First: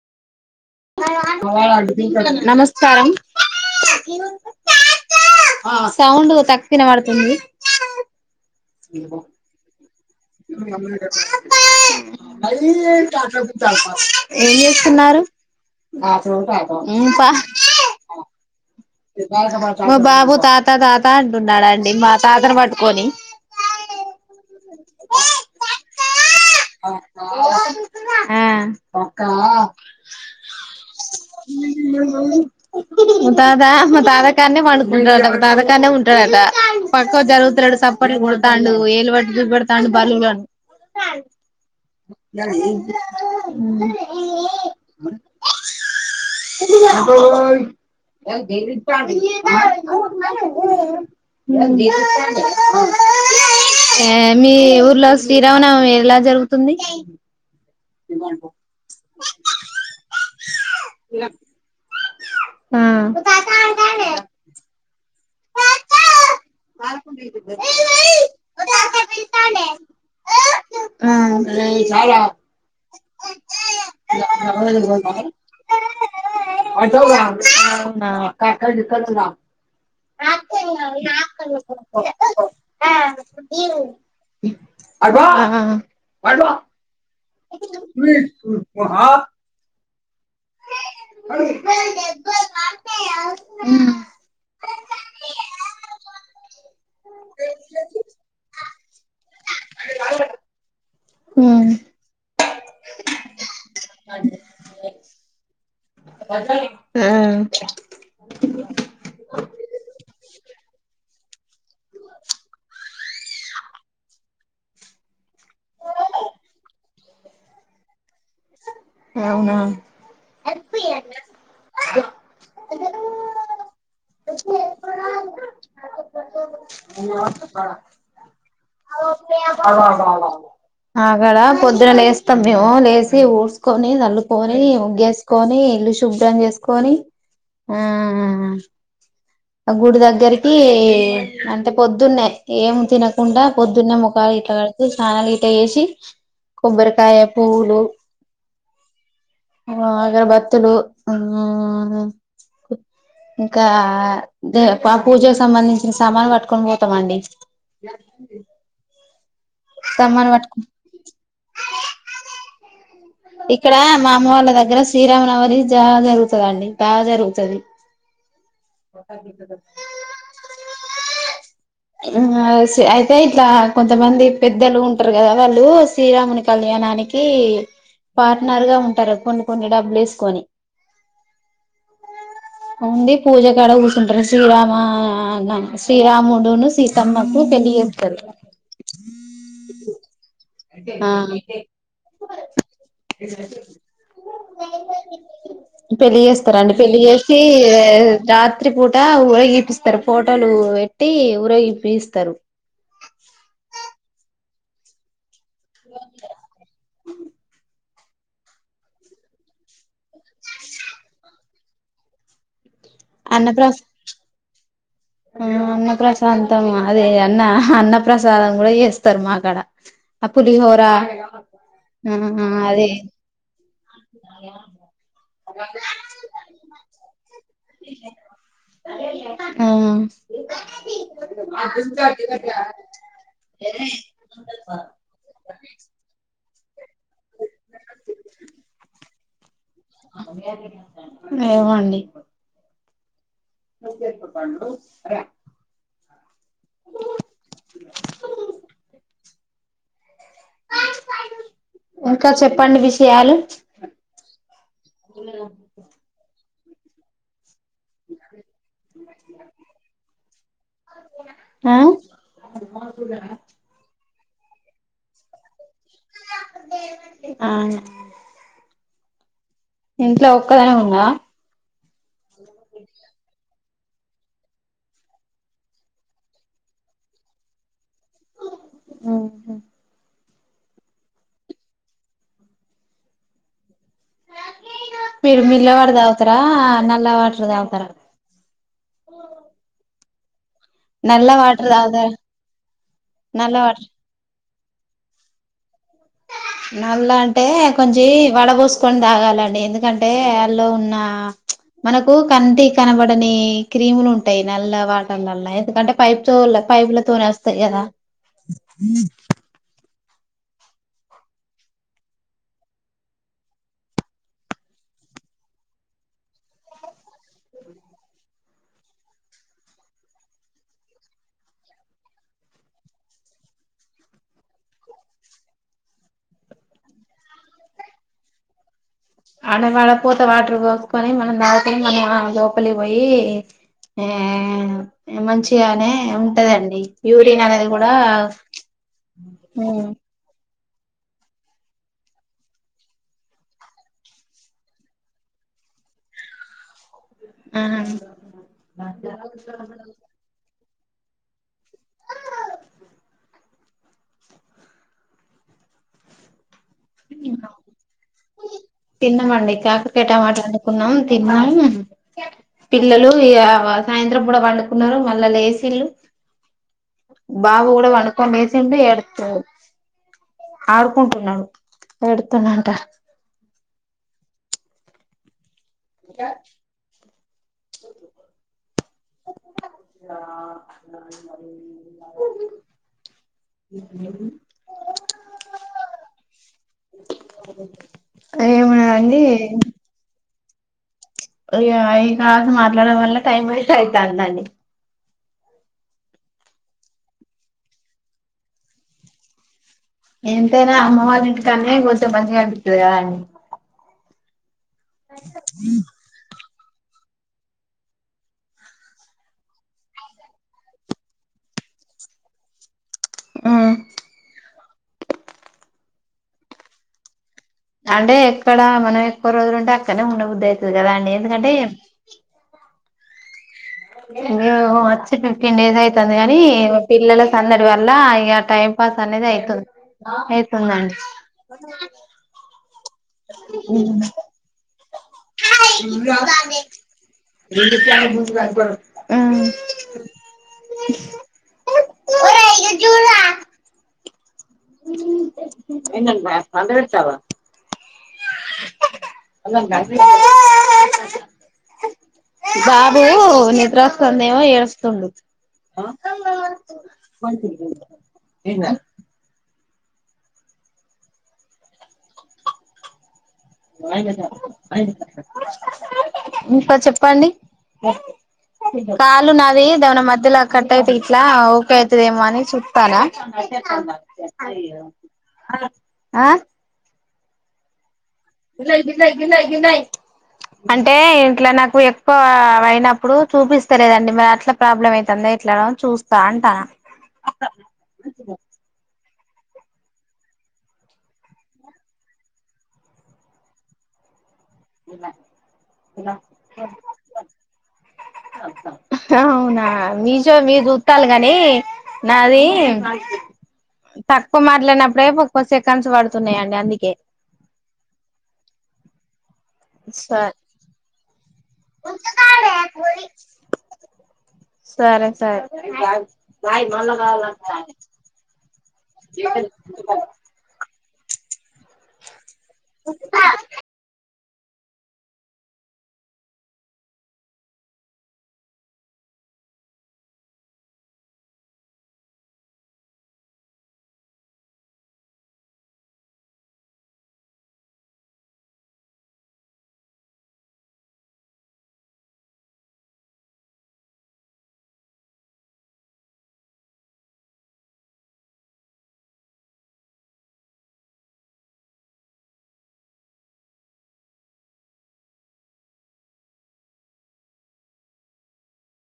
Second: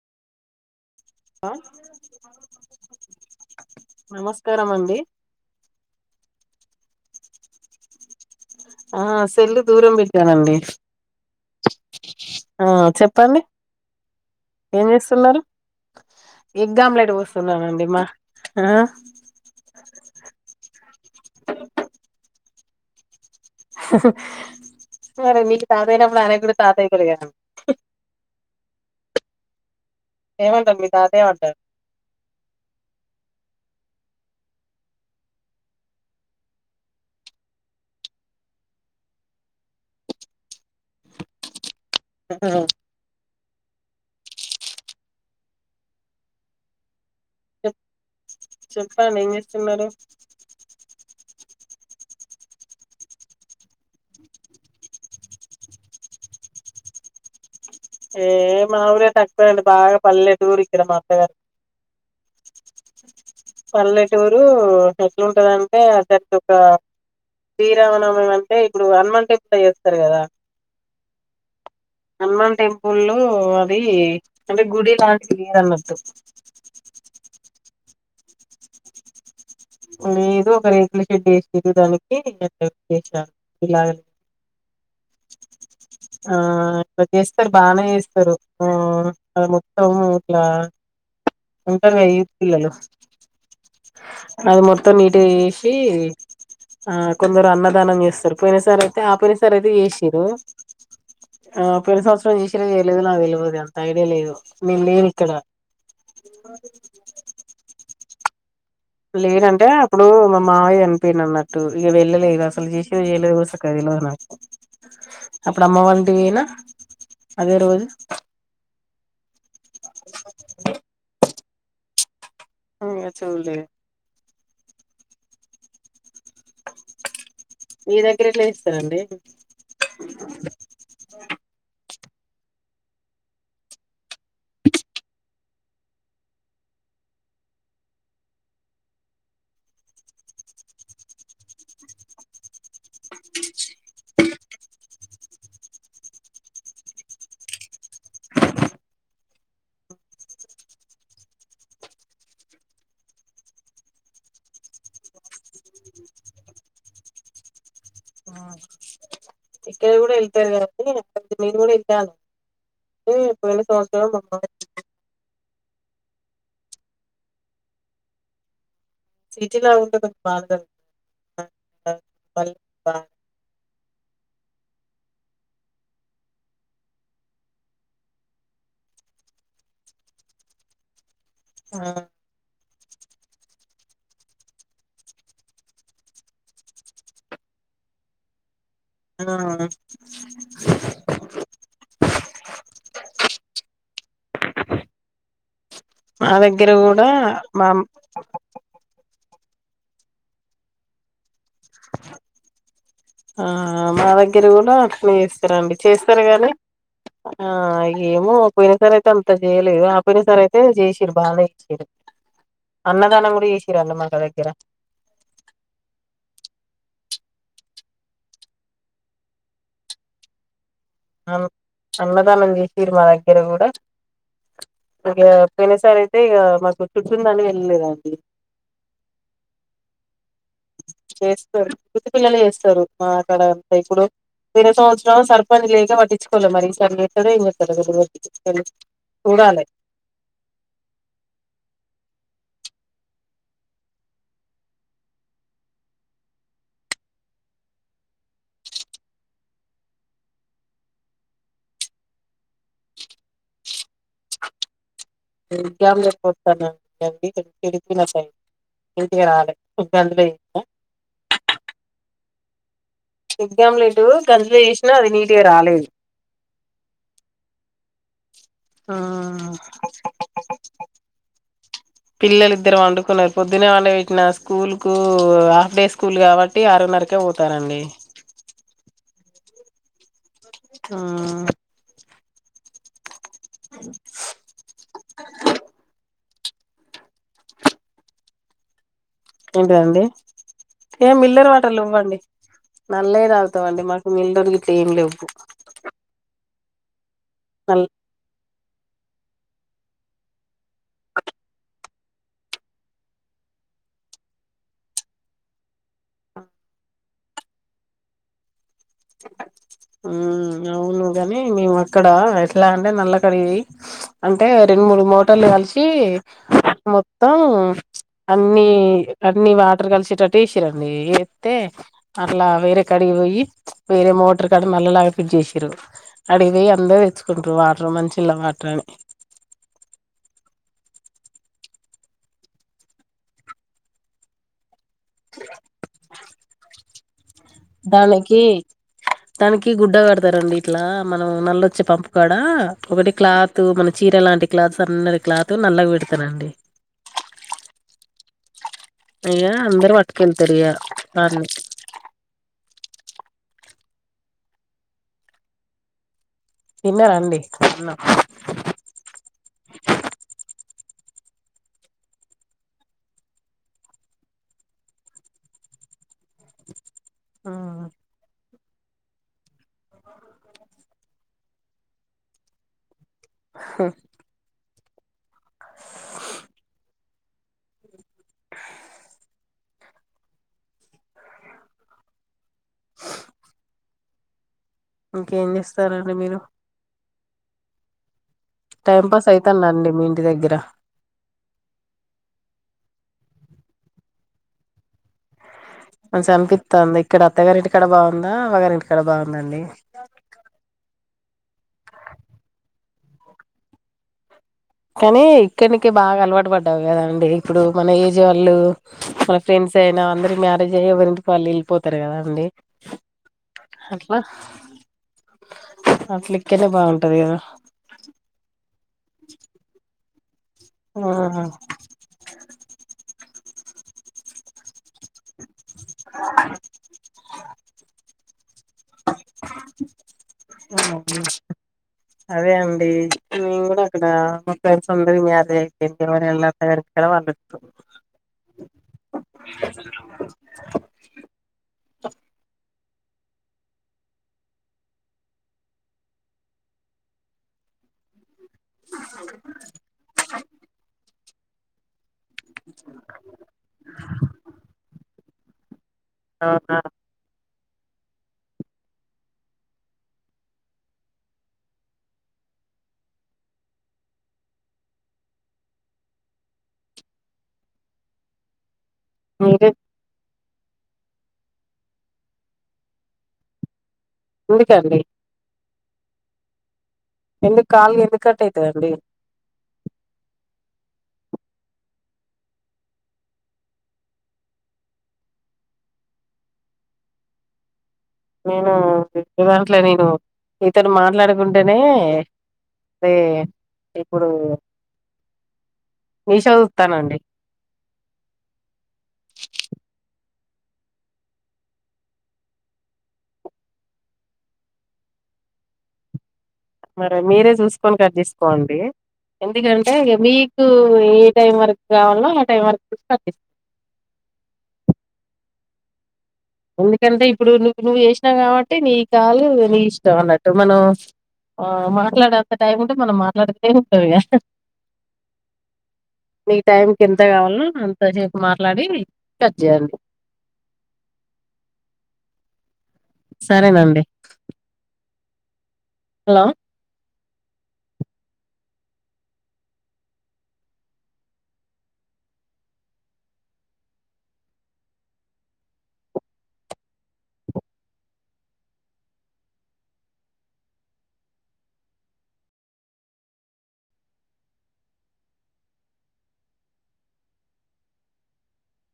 ఆ నమస్కారం నమస్కారం అండి సౌండ్ వత్ తక్సినవడుతుంది ఆ సెల్లు దూరం బెట్ శివుని అమ్మునిదగ్గర ఆ మళ్ళి ఏం చేసి చెప్పండి ఉంచాలమ్మ ఏం చేస్తున్నారు బాత్రూమ్ పాపం ఎగ్ ఉమ్ ఆమ్లెట్ పా పోస్తున్నానండి మా ఆ ఇది పలక పట్ మా బాబు తాత తాత అంటున్నాడండి మా తాతను పట్టుకొని మరి మీకు తాత అయినప్పుడు అయినకు కూడా తాత అయితాడు గదా పక్క మీ తాతయ్య ఏమంటారు మా తాత్ ఆ మా తాతకాన్నే పండుకుంటడటా మా తాతకాన్నే ఉంటడట పక్కక్ జరుగుతలేడు సప్పట్లు కొడతాండు ఏలువట్టి చూపేడుతాండు బల్లులను చె అ చెప్పండి ఏం చేస్తున్నారు మీ ఊర్లో శ్రీరావణం ఎలా జరుగుతుంది ఏ మా ఊరే తక్కుపోనండి బాగా పల్లెటూరు ఇక్కడ మా అత్తగారు ఆ పల్లెటూరు ఎట్లుంటందింటే అసకి ఒక శ్రీరామనవమి అంటే ఇప్పుడు హనుమంటింపు త చేస్తారు కదా ఆ హనుమంటిం లో అది అంటే గుడి లాంటి తీ అన్నట్టు క్కక్కడ దికనా ఏదో ఒక రేకుల షెడ్ వేసిది దానికి చేసారు ఇలాగ ఆ చేస్తారు బానే చేస్తారు హ అట్లా ఉంటారుూత్ పిల్లలు కొ మొరత్తం నీట్గా వేసి ఆ కొందరు అన్నదానం చేస్తారు పోయిన సార్ అయితే ఆపోయిన సార్ అయితే వసారు ఆ పెన్ని సంవత్సరం చేసర చేయ లేదుో నాకు వెళపోదు ఎంత ఐడియా లేదు నేను లేను ఇక్కడ ఆ లేనంటే అప్పుడు మా మావయ్యన్ పోయినన్నట్టు ఇక వెళ్ళలేదు అసలు చేసే [unintelligible] తెల్వదు నాకు అప్పుడు అమ్మ వంటి గైనా అదే రోజు అవునా [unintelligible] చూలే మీ దగ్గర ఎట్లా చేస్తారండి ఆగాడ పొద్దునా లేస్తం లే ఊడ్సుకొని నలు పోని వుగెస్ కొని ఇల్లు శుభ్రం చేసుకొని ఆ ఆ గుడి దగ్గరికి అంటే పొద్దున్నే ఏం తినకుండా పొద్దున్నే ముఖాలు గట కడుత స్నలు గట వేసి కొబ్బరికాయ పూవులు అగర బత్తులు ఇంకా దే పూజకు సంబంధించిన సామానులు పట్టుకొని పోతామండి చక్కెడ కూడ సామాను వెళ్తారు పట్టుకు కాద మీరు కూడా వెళ్ళాలి ఇక్కడ మా అమ్మ వాళ్ళ దగ్గర శ్రీరామనవ చా జరుగుతుందండి బాగా జరుగుతది సిటీలో ఉంటే కొంచెం బాధ కలుగుతుంది మళ్ళీ బా అయితే ఇకా కొంతమంది పెద్దలు ఉంటారు కదా వాళ్ళు శ్రీరాముని కళ్యాణానికి పార్ట్నర్ గా ఉంటారు కొన్ని కొన్ని డబ్బులు వేసుకొని ఆ ఉంది పూజకాడ కూర్చుంటారు శ్రీరామ శ్రీరాముడును సీతమ్మకు పెళ్లి చేేస్తారు ఆ తే పెళ్లి మా దగ్గర చేస్తారాండి పెళ్లి కూడా చేసి మా రాత్రి పూట ఊరగి ఇపిస్తారు ఫోటోలు పెట్టి ఊరగిపిస్తారు ఆ మా దగ్గర కూడా అట్నే డి చేస్తారు గాని ఆ ఏమో పోయిన సర అయితే అంత చేయలేదు ఆపోయిన సారి అయితే చేసారు బాగానే ఇచ్చడు అన్నదానం కూడ వేసిరళ మగ దగ్గర ఆ అన్న ప్రసాంతం అదే అన్న అన్న ప్రసాదం కూడా చేస్తారు మా అక్కడ ఆ పులిహోర ఆ అన్నదానం అదే చేసిరు మా దగ్గర కూడ ఇక పోయిన సారి అయితే ఇక మాకు చుట్ [unintelligible] వెళ్ళలేదండి ఆ చేస్తారు గుది పిల్లలు చేస్తారు మా అక్కడంత ఇప్పుడు విర సంవత్సరం సర్పాన్ని లేక పట్టించుకోవాలి మరి సర్లే సరేం సరే [unintelligible] చూడాలి ఏమొండి పా ఇంకా చెప్పండి విషయాలు క లే సండి ఎడికలుస్తాయి ఇంటికి రాలే ఇబ్బందులు అ ప్చ్ ఎగ్గమ్లేలీటు కర్ర యేష్నా అది నీట్గా రాలేదు అవునవును ఆ ఇంట్లో ఒక్కదనే ఉనవా ద్దున లేపిన స్కూల్ కు హాఫ్ డే స్కూల్ కావట్టి ఆరున్నరకే ఒతారండి ఉహు ఆ అ త్ర నల వాటర్ దావుతర ఏంటదండి ఏ నల్ల మిల్లర్ వాటర్ వాటలు తాగుతారా లెవ్వండి నల్లయే నల్ల వాటర్ తాగుతమండి మాకు మిడ్రర్ వి ఏం లెవ్వు నల్ల అం టే కొంచి వడ ఒసుకొని తాగాలండి ఎందుకంటే లో ఉన్నా ప్చ్ మనకు కంటి కనబడని క్రీములు ఉంటాయి నల్ల వాటర్లల్ల ఎందుకంటే పైప్తో పైపుల తోనే అస్తయి కదా ఉ [unintelligible] ఊ అవును కని మేము అక్కడ ఎట్లా అంటే నల్ల కడి అంటే రెండు మూడు మోటర్లు కలిషి మో ఒ అన్ని అన్ని వాటర్ కలిసేటటు ఏషిరండి ఎత్తే అట్లా వేరే కాడిగకి ఓయ్యి వేరే మోటర్ కాడ నళ్లలాగా ఫిట్ జేషిరు అడికి ఒయి అందరూ తెచ్చుకుట్రు వాటర్ మంచిళ్ళ వాటర్ అని ఆడవాడపోత వాటర్ ఓసుకొని మనం దాకని మనం లోపలి ఒయి ఏ ఏ మంచిగనే ఉంటదండి యూ దాలోకి దానికి గుడ్డ కడతారండి అట్లా మనం నల్లొచ్చి పంపు కడా ఒకటి క్లాత్ మన చీర లాంటి క్లాత్ సన్నని క్లాత్ నల్లకి వెడతరండి ఆ ఇగ అందరు వట్టుకెళ్తరిగా తర్ని తిన్నారా అండి తిన్నామండి కాకరాకయ టమాట అండుకున్నాం తిన్నాం పిల్లలు ఇగ సాయంత్రం పూట వండుకున్నారు మళ్ళ లేసిల్లు బాబు గూడ వండుకొని లేస్ తిండు ఎడుతుండు ఆడుకుంటున్నడు ఏడుతుండంట హ ఇంకా [unintelligible] [inaudible] [unintelligible] అ మరి [unintelligible] [unintelligible] [unintelligible] ఇంకేం చేస్తారండి మీరు స [unintelligible] టైం పాస్ అయితందండి మీ ఇంటి దగ్గర అయ్య ఇ కాల్స్ మాట్లాడం వల్ల టైమ్ వేస్ట్ అయితందండి అనిపిస్తుందా ఇక్కడ అత్తగారి ఇంటికాడ బాగుందా ఆగారి ఇంటికాడ బాగుందండి ఎంతైనా అమ్మవారి ఇంటి కన్నే కోచం మంచిగా అనిపిస్తుంది కదా అడి కానీ ఇక్కడినికి బాగా అలవాటు పడ్డావు కదండి ఇప్పుడు మన ఏజ్ వాళ్ళు మన ఫ్రెండ్స్ అయినా అందరు మ్యారేజ్ అయ్య ఎవరి వాళ్ళు వెళ్ళిపోతారు కదా అండి ఎట్లా అట్ల ఇక్కేనే బాగుంటాది కదా అంటే ఎక్కడ మనం ఎక్కువ రోజులు ఉంటే అక్కడనే ద [unintelligible] అదే కదా ఆ ఎందుకంటే ో [unintelligible] ఫిఫ్టీన్ డేస్ ఆయితింది కాని పిల్లల సందడి వల్ల టైం పాస్ అనేది అయ్యితుంది అయితుందండి మేము కూడా అక్కడ మా ఫ్రెండ్స్ అందరు మ్యారేజ్ ఐపోయింది ఎవరన్న ఒకరిదరం వండుకుంటం ఏజూలా ఎందల్ [unintelligible] పండ పెడతావా అలాన్ బాబు నిద్రస్తందేమో ఏడుస్తుండు ఆహా ఏనా ఇంకా చెప్పండి కాలు నాది మీరే దవన మధ్యల కటయితే ఇట్లా ఓకే అయితదేమో అని చుతనా అయ్యో ఎందుకండి ఆ ఎందుకు కాలిగా ఎందుకు కట్ గిలాయి అయితదండి గిలాయి గిలాయి గిలాయి. అంటే ఇట్లా నాకు ఎక్కువ అయినప్పుడు చూపిస్తలేదండి మరి అట్ల ప్రాబ్లం అయితంది ఇట్లా చూస్తా అంటా. నేనా నీ దాంట్లో నేను నీతోటి మాట్లాడుకుంటేనే దే ఇప్పుడు. మీషో చూస్తానండి అవునా మీ మీరు చుట్టాలే కాని నాది తక్కువ మాట్లాడినప్పుడే ముప్పై సెకండ్స్ పడుతున్నాయండి. అందుకే మరి మీరే చూసుకొని కట్ చేసుకోండి. ఎందుకంటే సరే మీకు ఏ టైం వరకు కావాలో ఆ టైం వరకు చూసి కట్టిస్తాం. నువ్వు తాగు. ఎందుకంటే ఇప్పుడు నువ్వు నువ్వు చేసినావు కాబట్టి నీ కాలు నీ ఇష్టం అన్నట్టు మనం. ఆహ్ మాట్లాడేంత టైం ఉంటే మనం మాట్లాడుతూనే ఉంటాం ఇంకా. మీ టైంకి ఎంత కావాలో అంతసేపు మాట్లాడి కట్ చేయండి. సరేనండి. హలో